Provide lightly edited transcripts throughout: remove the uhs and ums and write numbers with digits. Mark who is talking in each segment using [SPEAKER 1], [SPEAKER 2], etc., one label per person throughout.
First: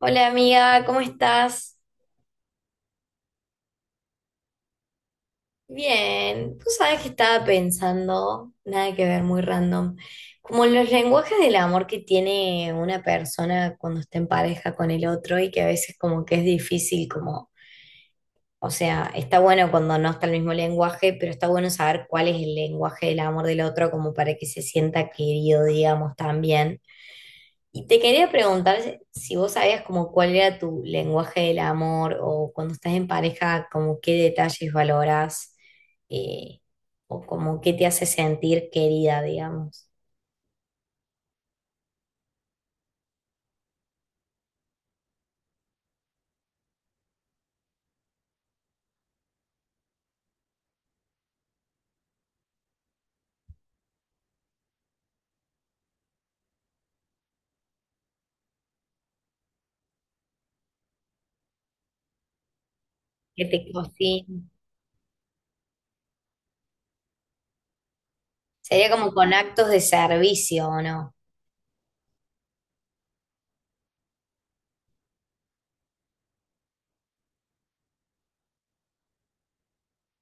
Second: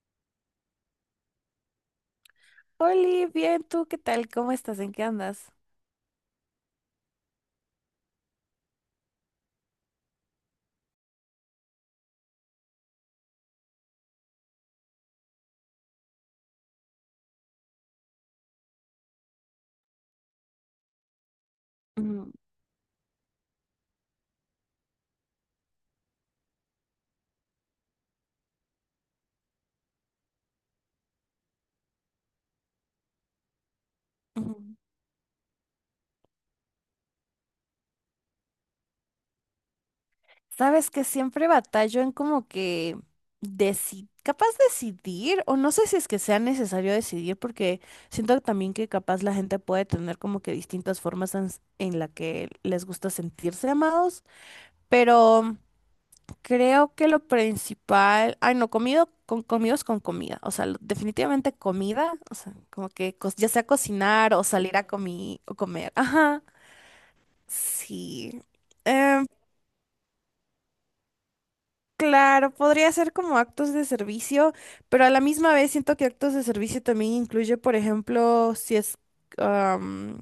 [SPEAKER 1] Hola amiga, ¿cómo estás?
[SPEAKER 2] Oli, bien, ¿tú qué tal? ¿Cómo estás? ¿En qué andas?
[SPEAKER 1] Bien, tú sabes que estaba pensando, nada que ver, muy random, como los lenguajes del amor que tiene una persona cuando está en pareja con el otro y que a veces como que es difícil como, o sea, está bueno cuando no está el mismo lenguaje, pero está bueno saber cuál
[SPEAKER 2] Ujú,
[SPEAKER 1] es el lenguaje del amor del otro como para que se sienta querido, digamos, también. Y te quería preguntar si vos sabías como cuál era tu lenguaje del amor o cuando estás en pareja, como qué
[SPEAKER 2] ujú.
[SPEAKER 1] detalles valorás eh, o como qué te hace sentir querida, digamos.
[SPEAKER 2] Sabes que siempre batallo en como que capaz decidir, o no sé si es que sea necesario decidir, porque siento también que capaz la gente puede tener como que distintas formas en la que les gusta sentirse amados, pero creo que lo principal, ay no, comido con comidos con comida, o sea, definitivamente comida, o sea, como que
[SPEAKER 1] ¿Qué
[SPEAKER 2] ya sea
[SPEAKER 1] te
[SPEAKER 2] cocinar
[SPEAKER 1] cocina?
[SPEAKER 2] o salir a o comer, ajá. Sí.
[SPEAKER 1] Sería como
[SPEAKER 2] Em,
[SPEAKER 1] con actos de servicio, ¿o no?
[SPEAKER 2] claro, podría ser como actos de servicio, pero a la misma vez siento que actos de servicio también incluye, por ejemplo, si es, am,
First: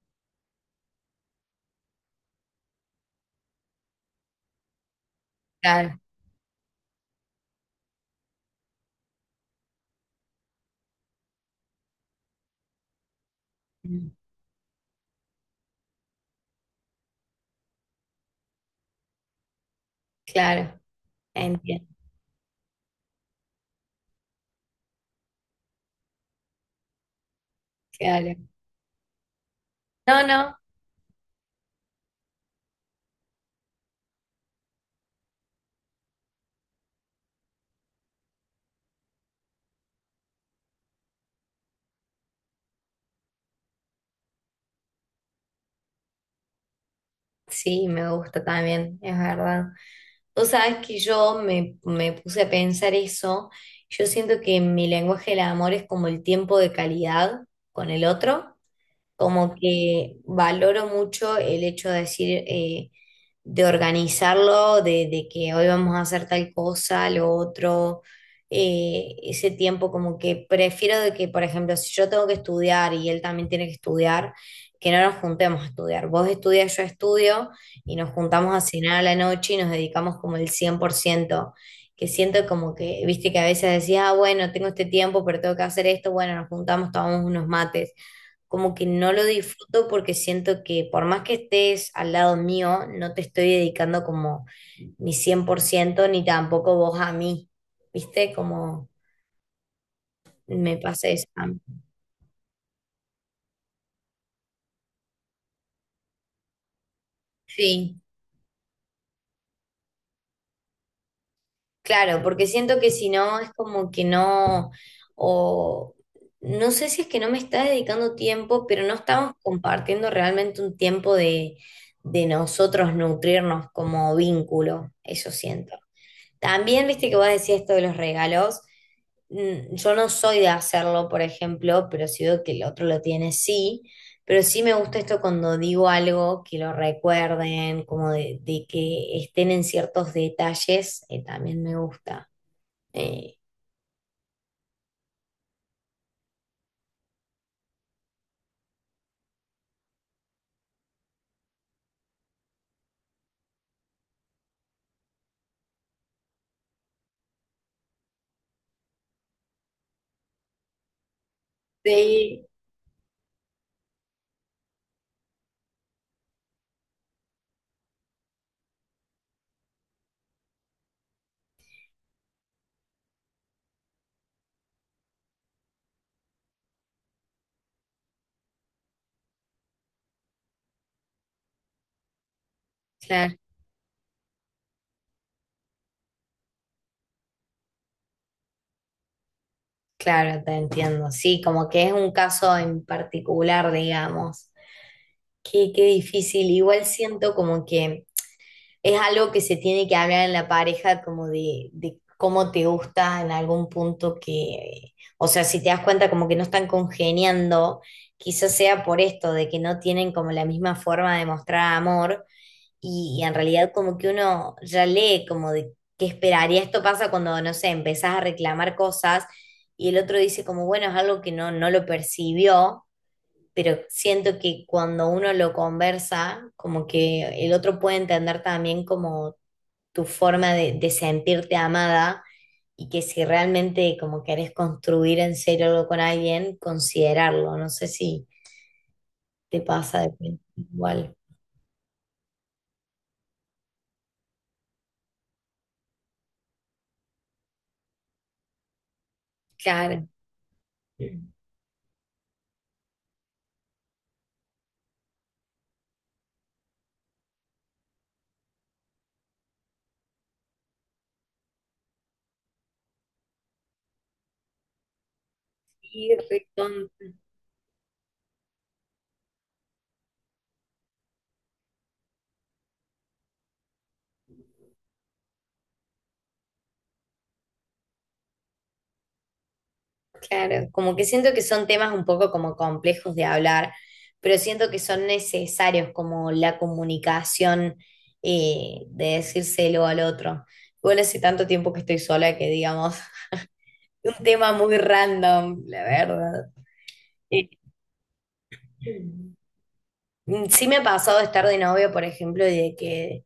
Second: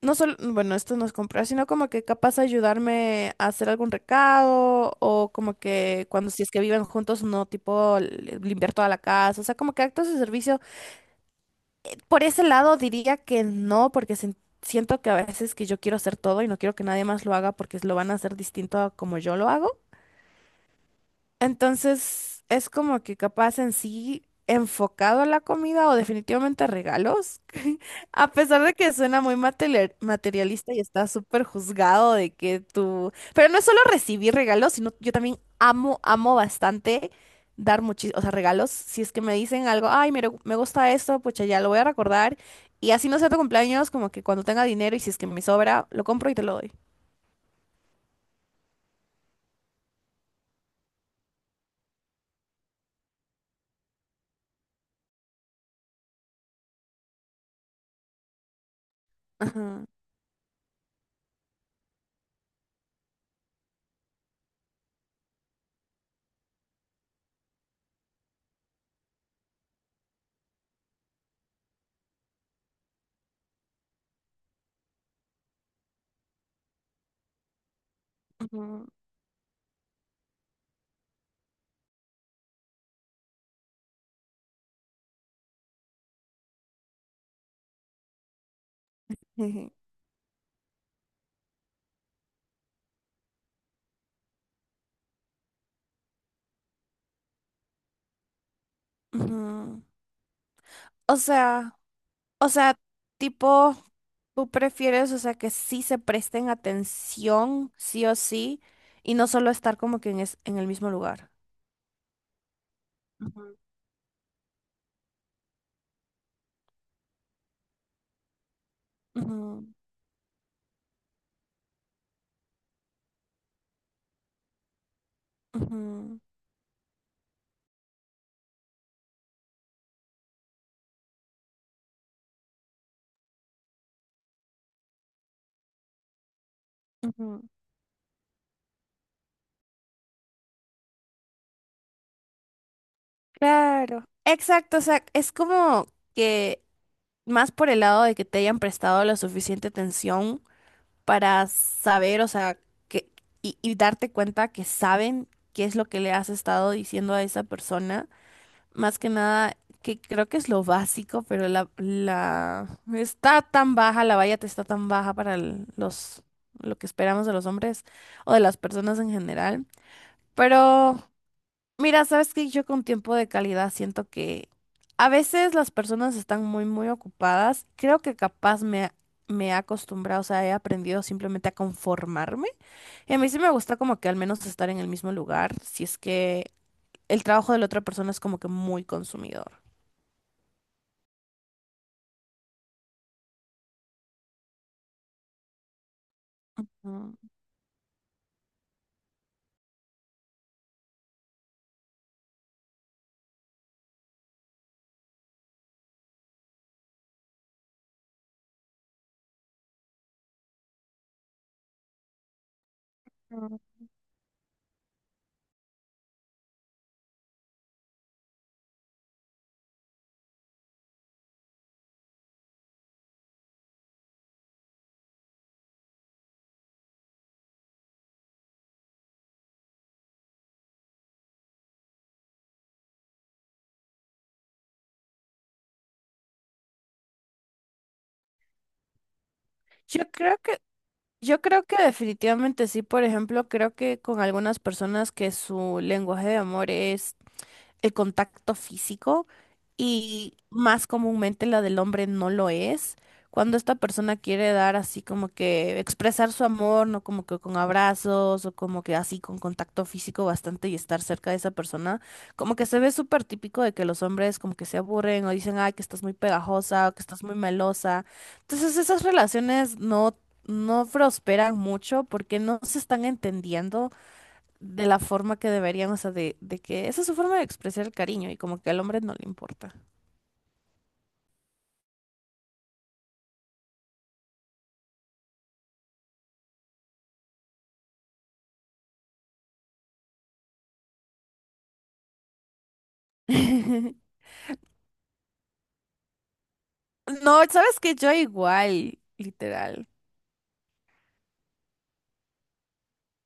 [SPEAKER 2] no solo, bueno, esto nos comprar, sino como que capaz ayudarme a hacer algún recado o como
[SPEAKER 1] Claro,
[SPEAKER 2] que cuando si es que viven juntos, no, tipo limpiar toda la casa, o sea, como que actos de servicio. Por ese lado diría que no,
[SPEAKER 1] mm,
[SPEAKER 2] porque siento que a veces que yo quiero hacer todo y no quiero que nadie más lo haga porque lo van a hacer distinto a como yo lo hago.
[SPEAKER 1] claro, entiendo,
[SPEAKER 2] Entonces, es como que capaz en sí enfocado a la comida o definitivamente a regalos, a
[SPEAKER 1] claro.
[SPEAKER 2] pesar de que suena muy
[SPEAKER 1] No, no.
[SPEAKER 2] materialista y está súper juzgado de que tú... Pero no es solo recibir regalos, sino yo también amo, amo bastante dar muchísimos, o sea, regalos. Si es que me dicen algo, ay, mira, me gusta esto, pues ya lo voy a recordar. Y así no sea tu cumpleaños, como que cuando tenga dinero y si es que me sobra, lo compro y te lo doy.
[SPEAKER 1] Sí, me gusta también, es verdad. Vos sabés que me puse a pensar eso. Yo siento que mi lenguaje del amor es como el tiempo de calidad con el otro. Como
[SPEAKER 2] Ajá,
[SPEAKER 1] que valoro mucho el hecho de decir, de organizarlo, de que hoy vamos a hacer tal cosa, lo otro, ese tiempo como que prefiero de que, por ejemplo, si yo tengo que estudiar y él también tiene que estudiar, que no nos juntemos a estudiar. Vos estudias, yo estudio y nos juntamos a
[SPEAKER 2] ajá,
[SPEAKER 1] cenar a la noche y nos dedicamos como el cien por ciento, que siento como que, viste que a veces decías, ah, bueno, tengo este tiempo, pero tengo que hacer esto, bueno, nos juntamos, tomamos unos mates, como que no lo
[SPEAKER 2] jeje,
[SPEAKER 1] disfruto porque siento que por más que estés al lado mío, no te estoy dedicando como ni 100% ni tampoco vos a mí, ¿viste? Como
[SPEAKER 2] ajá.
[SPEAKER 1] me pasa
[SPEAKER 2] O
[SPEAKER 1] eso.
[SPEAKER 2] sea... O sea, tipo, tú prefieres, o sea, que sí se presten atención,
[SPEAKER 1] Sí,
[SPEAKER 2] sí o sí, y no solo estar como que en el mismo lugar.
[SPEAKER 1] claro, porque siento que si no es
[SPEAKER 2] Ujú.
[SPEAKER 1] como que no, o no sé si es que no me está dedicando tiempo, pero no estamos
[SPEAKER 2] Ujú,
[SPEAKER 1] compartiendo realmente un tiempo de nosotros nutrirnos como vínculo, eso siento.
[SPEAKER 2] ujú,
[SPEAKER 1] También viste que vos decías esto de los regalos. Mm, yo no soy de hacerlo, por ejemplo, pero si veo que el otro lo tiene, sí. Pero sí me gusta esto cuando digo algo, que lo
[SPEAKER 2] ujú.
[SPEAKER 1] recuerden, como de que estén en ciertos detalles, también me gusta. Eh,
[SPEAKER 2] Claro, exacto, o sea, es como que más por el lado de que te hayan prestado la suficiente atención para saber, o sea, que, y darte cuenta que saben qué es lo que le has estado diciendo a esa persona, más que nada, que creo que es lo básico, pero la,
[SPEAKER 1] sí,
[SPEAKER 2] la está tan baja, la valla te está tan baja para los lo que esperamos de los hombres o de las personas en general. Pero mira, sabes que yo con tiempo de calidad siento que a veces las personas están muy, muy ocupadas. Creo que capaz me he acostumbrado, o sea, he aprendido simplemente a conformarme. Y a mí
[SPEAKER 1] claro,
[SPEAKER 2] sí me gusta como que al menos estar en el mismo lugar, si es que el trabajo de la otra persona es como que muy consumidor.
[SPEAKER 1] claro, te entiendo. Sí, como que es un caso en particular, digamos. Qué, qué difícil. Igual
[SPEAKER 2] Mm,
[SPEAKER 1] siento como que es algo que se tiene que hablar en la pareja como de cómo te gusta en algún punto que, o sea, si te das cuenta como que no están congeniando, quizás sea por esto, de que no tienen como la misma forma de mostrar amor y en
[SPEAKER 2] mm.
[SPEAKER 1] realidad como que uno ya lee como de qué esperaría. Esto pasa cuando, no sé, empezás a reclamar cosas y el otro dice como, bueno, es algo que no, no lo percibió, pero siento que cuando uno lo conversa, como que el otro puede entender también como tu forma de sentirte amada y que si realmente como querés construir en serio algo con alguien, considerarlo. No sé si te pasa de
[SPEAKER 2] Yo creo
[SPEAKER 1] repente
[SPEAKER 2] que,
[SPEAKER 1] igual.
[SPEAKER 2] yo creo que definitivamente sí, por ejemplo, creo que con algunas personas que su lenguaje de amor es el contacto físico
[SPEAKER 1] Claro.
[SPEAKER 2] y más comúnmente la del hombre no lo es. Cuando esta persona quiere dar así como que expresar su amor, no como que con abrazos o como que así con contacto físico bastante y estar cerca de esa persona, como que se ve súper típico de que los hombres como que se aburren o dicen, ay, que estás muy
[SPEAKER 1] Sí,
[SPEAKER 2] pegajosa o que
[SPEAKER 1] recontra.
[SPEAKER 2] estás muy melosa. Entonces esas relaciones no, no prosperan mucho porque no se están entendiendo, de la forma que deberían, o sea, de que esa es su forma de expresar el cariño y como que al hombre no le importa.
[SPEAKER 1] Claro, como que siento que son temas un poco como complejos de hablar, pero siento que son necesarios como la comunicación, de decírselo al otro. Igual hace tanto tiempo que estoy sola que digamos, un tema muy random, la verdad.
[SPEAKER 2] No,
[SPEAKER 1] Eh,
[SPEAKER 2] sabes que yo igual, literal.
[SPEAKER 1] Sí me ha pasado de estar de novio, por ejemplo, y de que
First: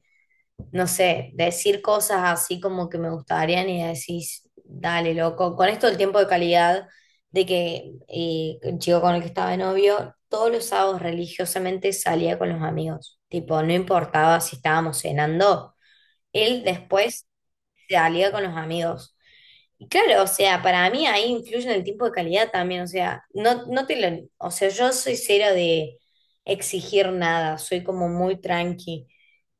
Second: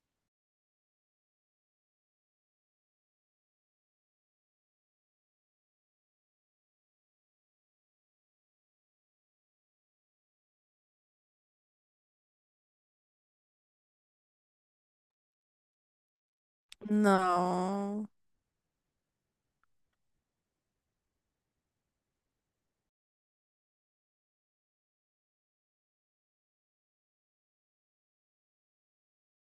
[SPEAKER 1] no sé, decir cosas así como que me gustarían y decís, dale, loco, con esto el tiempo de calidad de que el chico con el que estaba de novio, todos los sábados religiosamente salía con los amigos, tipo, no importaba si estábamos cenando, él después
[SPEAKER 2] No,
[SPEAKER 1] salía con los amigos. Claro, o sea, para mí ahí influye en el tiempo de calidad también, o sea, no, no te lo, o sea, yo soy cero de exigir nada, soy como muy tranqui,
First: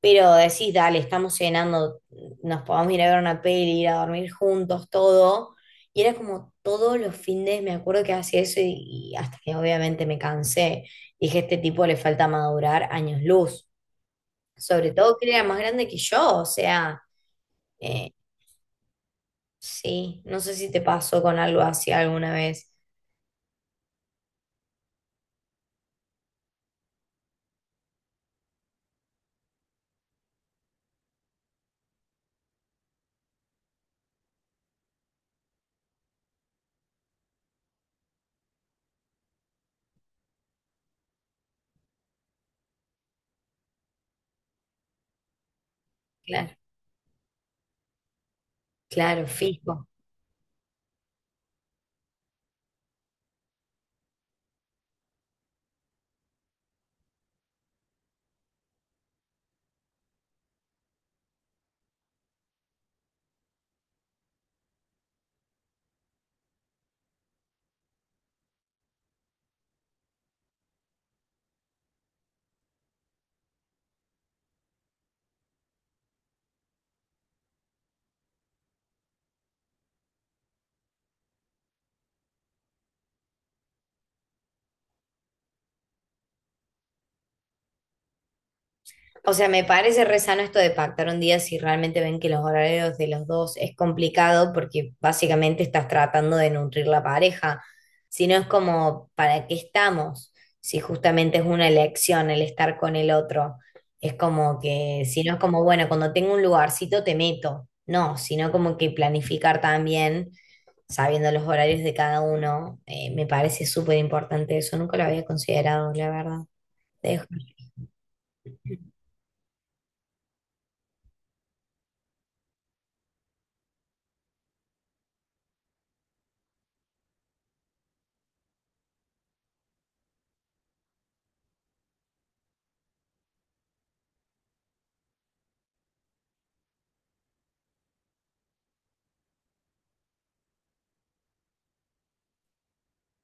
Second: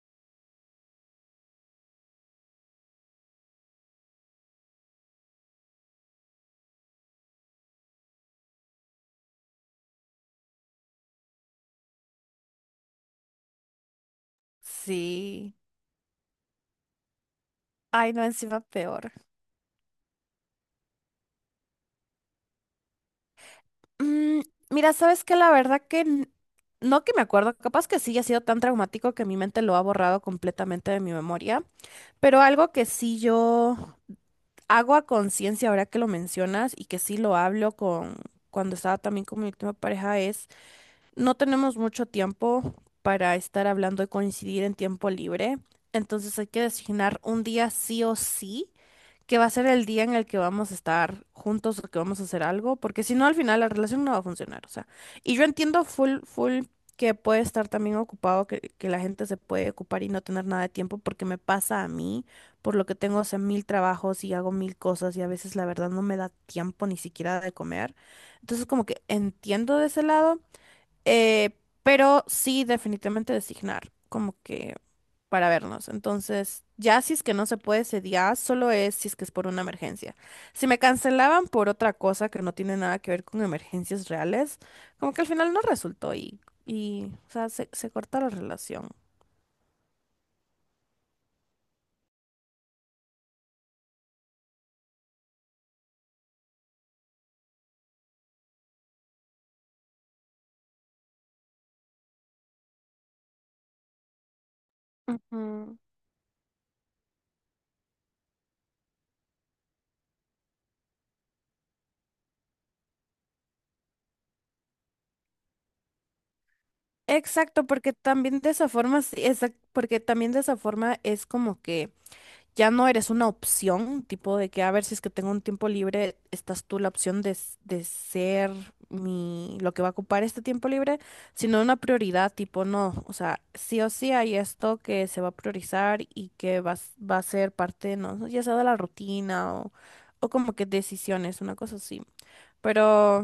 [SPEAKER 1] pero decís, dale, estamos cenando, nos podemos ir a ver una peli, ir a dormir juntos, todo, y era como todos los fines, me acuerdo que hacía eso y hasta que obviamente me cansé, dije, este tipo le falta madurar años luz, sobre todo que él era
[SPEAKER 2] sí.
[SPEAKER 1] más grande que yo, o sea... eh,
[SPEAKER 2] Ay, no, encima peor.
[SPEAKER 1] sí, no sé si te pasó con algo así alguna vez.
[SPEAKER 2] Mm, mira, sabes que la verdad que no que me acuerdo, capaz que sí ha sido tan traumático que mi mente lo ha borrado completamente de mi memoria, pero algo que sí yo hago a conciencia ahora que lo mencionas y que sí lo hablo con cuando estaba también con mi última pareja es: no tenemos mucho tiempo para estar hablando y coincidir en tiempo libre, entonces hay
[SPEAKER 1] Claro,
[SPEAKER 2] que designar un día sí o sí,
[SPEAKER 1] claro,
[SPEAKER 2] que va a ser el
[SPEAKER 1] fijo.
[SPEAKER 2] día en el que vamos a estar juntos o que vamos a hacer algo, porque si no al final la relación no va a funcionar, o sea, y yo entiendo full, full que, puede estar también ocupado, que la gente se puede ocupar y no tener nada de tiempo, porque me pasa a mí, por lo que tengo, o sea, mil trabajos y hago mil cosas y a veces la verdad no me da tiempo ni siquiera de comer, entonces como que entiendo de ese lado. Eh, pero sí, definitivamente designar, como que para vernos. Entonces, ya si es que no se puede ese día, solo es si es que es por una emergencia. Si me cancelaban por otra cosa que no tiene nada que ver con emergencias reales, como que al final no resultó y o sea, se corta la relación.
[SPEAKER 1] O sea, me parece re sano esto de pactar un día si realmente ven que los horarios de los dos es complicado porque básicamente estás tratando de nutrir la pareja. Si no es como, ¿para qué estamos? Si justamente es una elección el estar con el otro. Es como que, si no es como,
[SPEAKER 2] Ujú.
[SPEAKER 1] bueno, cuando tengo un lugarcito te meto. No, sino como que planificar también, sabiendo los horarios de cada uno, me parece súper importante eso. Nunca lo había considerado, la verdad. Dejo.
[SPEAKER 2] Exacto, porque también de esa forma, sí, porque también de esa forma es como que ya no eres una opción, tipo de que a ver si es que tengo un tiempo libre, estás tú la opción de ser mi, lo que va a ocupar este tiempo libre, sino una prioridad, tipo no, o sea, sí o sí hay esto que se va a priorizar y que va a ser parte, no, ya sea de la rutina o como que decisiones, una cosa así. Pero,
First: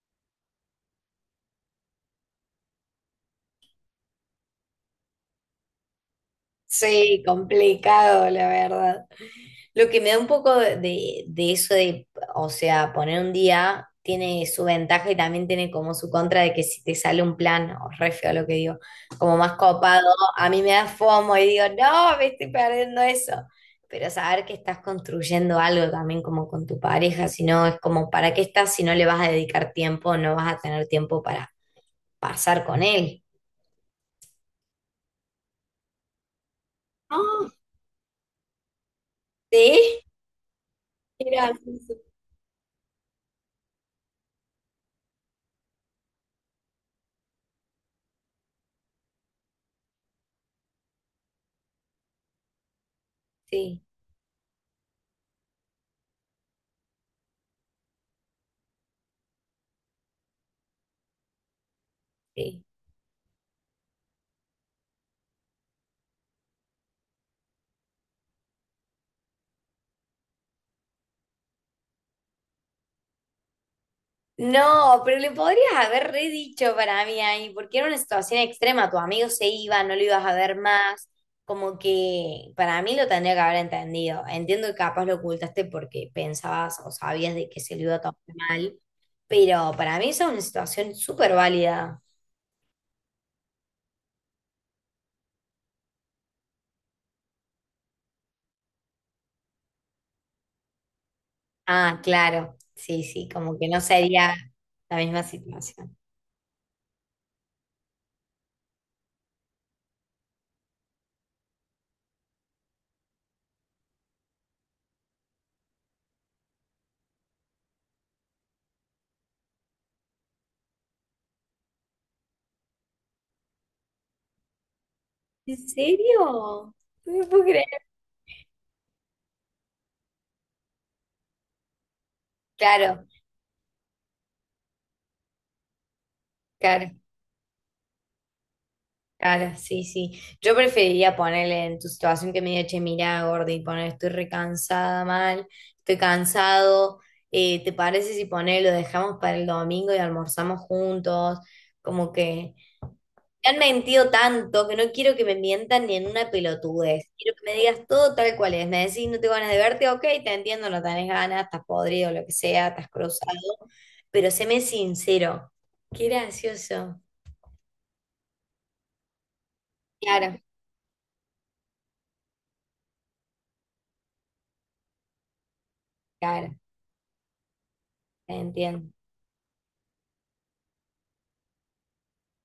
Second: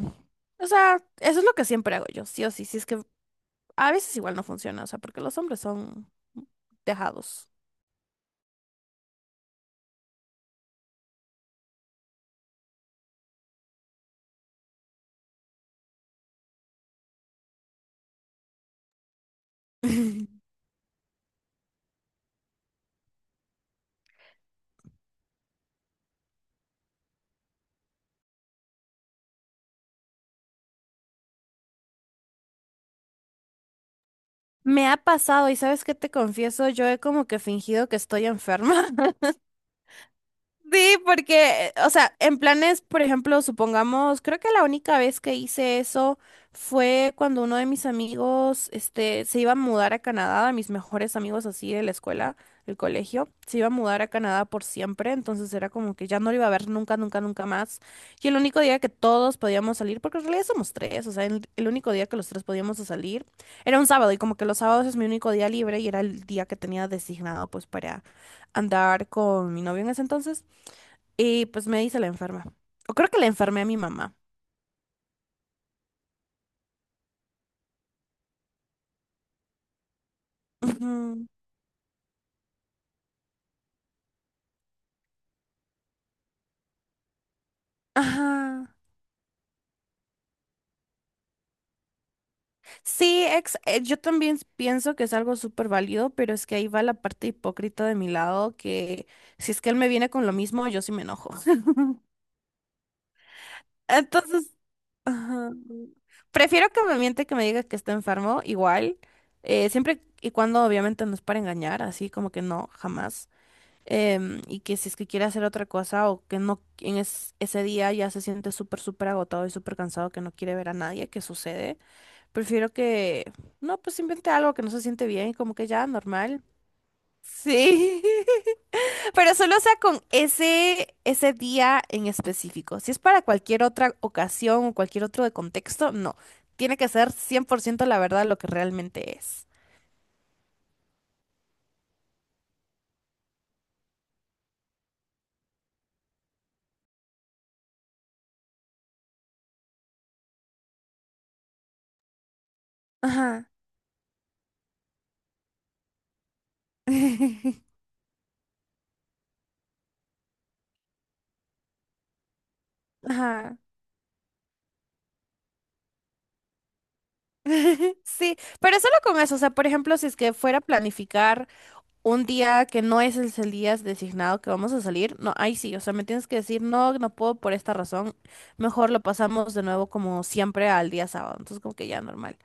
[SPEAKER 2] o sea, eso es lo que siempre hago yo, sí o sí, si es que a veces igual no funciona, o sea, porque los hombres son
[SPEAKER 1] Sí,
[SPEAKER 2] dejados.
[SPEAKER 1] complicado, la verdad. Lo que me da un poco de eso de, o sea, poner un día tiene su ventaja y también tiene como su contra de que si te sale un plan, o re feo lo que digo, como más copado, a mí me da FOMO y digo, no, me estoy perdiendo eso. Pero saber que estás construyendo algo también como con tu pareja, si no, es como, ¿para qué estás si no le vas a dedicar tiempo, no vas a tener tiempo para pasar con él?
[SPEAKER 2] Me ha pasado y sabes qué te confieso, yo he como que
[SPEAKER 1] No.
[SPEAKER 2] fingido que estoy enferma.
[SPEAKER 1] Sí,
[SPEAKER 2] Sí,
[SPEAKER 1] mira,
[SPEAKER 2] porque,
[SPEAKER 1] sí,
[SPEAKER 2] o
[SPEAKER 1] sí,
[SPEAKER 2] sea, en planes, por ejemplo, supongamos, creo que la única vez que hice eso fue cuando uno de mis amigos, este, se iba a mudar a Canadá, mis mejores amigos así de la escuela, del colegio, se iba a
[SPEAKER 1] sí.
[SPEAKER 2] mudar a Canadá por siempre, entonces era como que ya no lo iba a ver nunca, nunca, nunca más. Y el único día que todos podíamos salir, porque en realidad somos tres, o sea, el único día que los tres
[SPEAKER 1] Sí.
[SPEAKER 2] podíamos salir era un sábado y como que los sábados es mi único día libre y era el día que tenía designado pues para andar con mi novio en ese entonces. Y pues me dice la enferma. O creo que la enfermé a mi mamá.
[SPEAKER 1] No, pero le podrías haber redicho para mí ahí, porque era una situación extrema. Tu amigo se iba, no lo ibas a ver más.
[SPEAKER 2] Ujú.
[SPEAKER 1] Como que para mí lo tendría que haber entendido. Entiendo que capaz lo ocultaste porque pensabas o sabías de que se lo iba a tomar
[SPEAKER 2] Ajá.
[SPEAKER 1] mal, pero para mí esa es una situación súper válida.
[SPEAKER 2] Sí, yo también pienso que es algo súper válido, pero es que ahí va la parte hipócrita de mi lado, que si es que él me viene con lo mismo, yo sí me enojo.
[SPEAKER 1] Ah, claro, sí, sí, como que no sería
[SPEAKER 2] Entonces,
[SPEAKER 1] la misma
[SPEAKER 2] ajá.
[SPEAKER 1] situación.
[SPEAKER 2] Prefiero que me miente que me diga que está enfermo, igual, siempre y cuando obviamente no es para engañar, así como que no, jamás. Y que si es que quiere hacer otra cosa o que no en ese día ya se siente súper, súper agotado y súper cansado que no quiere ver a nadie, ¿qué sucede? Prefiero que, no, pues invente algo que no se siente bien y como
[SPEAKER 1] ¿En
[SPEAKER 2] que ya, normal.
[SPEAKER 1] serio? No me puedo creer.
[SPEAKER 2] Sí, pero solo sea con ese día en específico. Si es
[SPEAKER 1] Claro,
[SPEAKER 2] para cualquier otra ocasión o cualquier otro de contexto, no. Tiene que
[SPEAKER 1] claro.
[SPEAKER 2] ser 100% la verdad lo que realmente es.
[SPEAKER 1] Claro, sí, sí. Yo preferiría ponerle en tu situación que me diga, che, mirá, Gordi, poner, estoy recansada mal, estoy cansado. Eh, ¿te parece si poner, lo dejamos para el domingo y almorzamos juntos? Como que me
[SPEAKER 2] Ajá,
[SPEAKER 1] han mentido tanto que no quiero que me mientan ni en una pelotudez. Quiero que me digas todo tal cual es. Me decís, no tengo ganas de verte, ok, te entiendo, no tenés ganas, estás podrido, lo que sea, estás cruzado.
[SPEAKER 2] ajá.
[SPEAKER 1] Pero séme sincero. Qué gracioso.
[SPEAKER 2] Sí, pero solo con eso, o sea, por ejemplo, si es que
[SPEAKER 1] Claro,
[SPEAKER 2] fuera a planificar un día que no es el día designado que vamos a salir, no, ahí sí, o sea, me tienes que
[SPEAKER 1] claro,
[SPEAKER 2] decir, no, no puedo por esta razón,
[SPEAKER 1] te entiendo.
[SPEAKER 2] mejor lo pasamos de nuevo como siempre al día sábado, entonces como que ya normal.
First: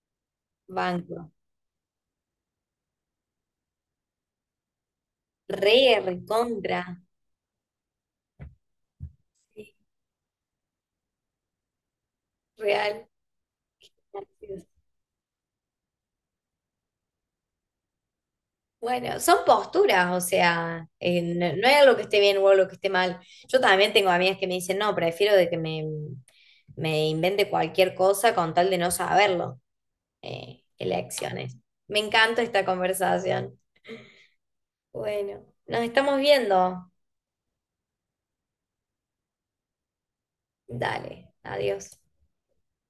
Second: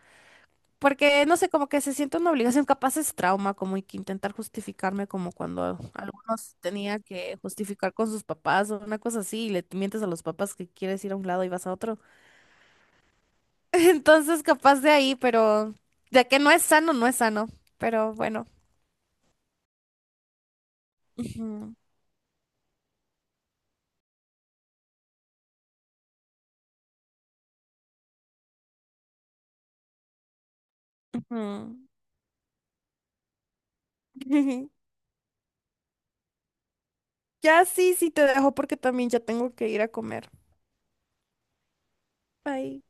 [SPEAKER 2] Porque,
[SPEAKER 1] Banco.
[SPEAKER 2] no sé, como que se siente una obligación, capaz es trauma, como que intentar justificarme como cuando
[SPEAKER 1] Re,
[SPEAKER 2] algunos
[SPEAKER 1] recontra.
[SPEAKER 2] tenía que justificar con sus papás o una cosa así, y le
[SPEAKER 1] Sí,
[SPEAKER 2] mientes a los papás que quieres ir a un lado y vas a otro.
[SPEAKER 1] real.
[SPEAKER 2] Entonces, capaz de ahí, pero de que no es sano, no es sano. Pero bueno.
[SPEAKER 1] Bueno, son posturas, o sea, no, no
[SPEAKER 2] Ujú,
[SPEAKER 1] hay algo que esté bien o algo que esté mal. Yo también tengo amigas que me dicen, no, prefiero de que me invente cualquier cosa con tal de no saberlo. Elecciones.
[SPEAKER 2] ujú.
[SPEAKER 1] Me encanta esta conversación. Bueno, nos estamos viendo.
[SPEAKER 2] Ya sí, sí te dejo porque también ya tengo que ir a comer.
[SPEAKER 1] Dale, adiós.
[SPEAKER 2] Bye.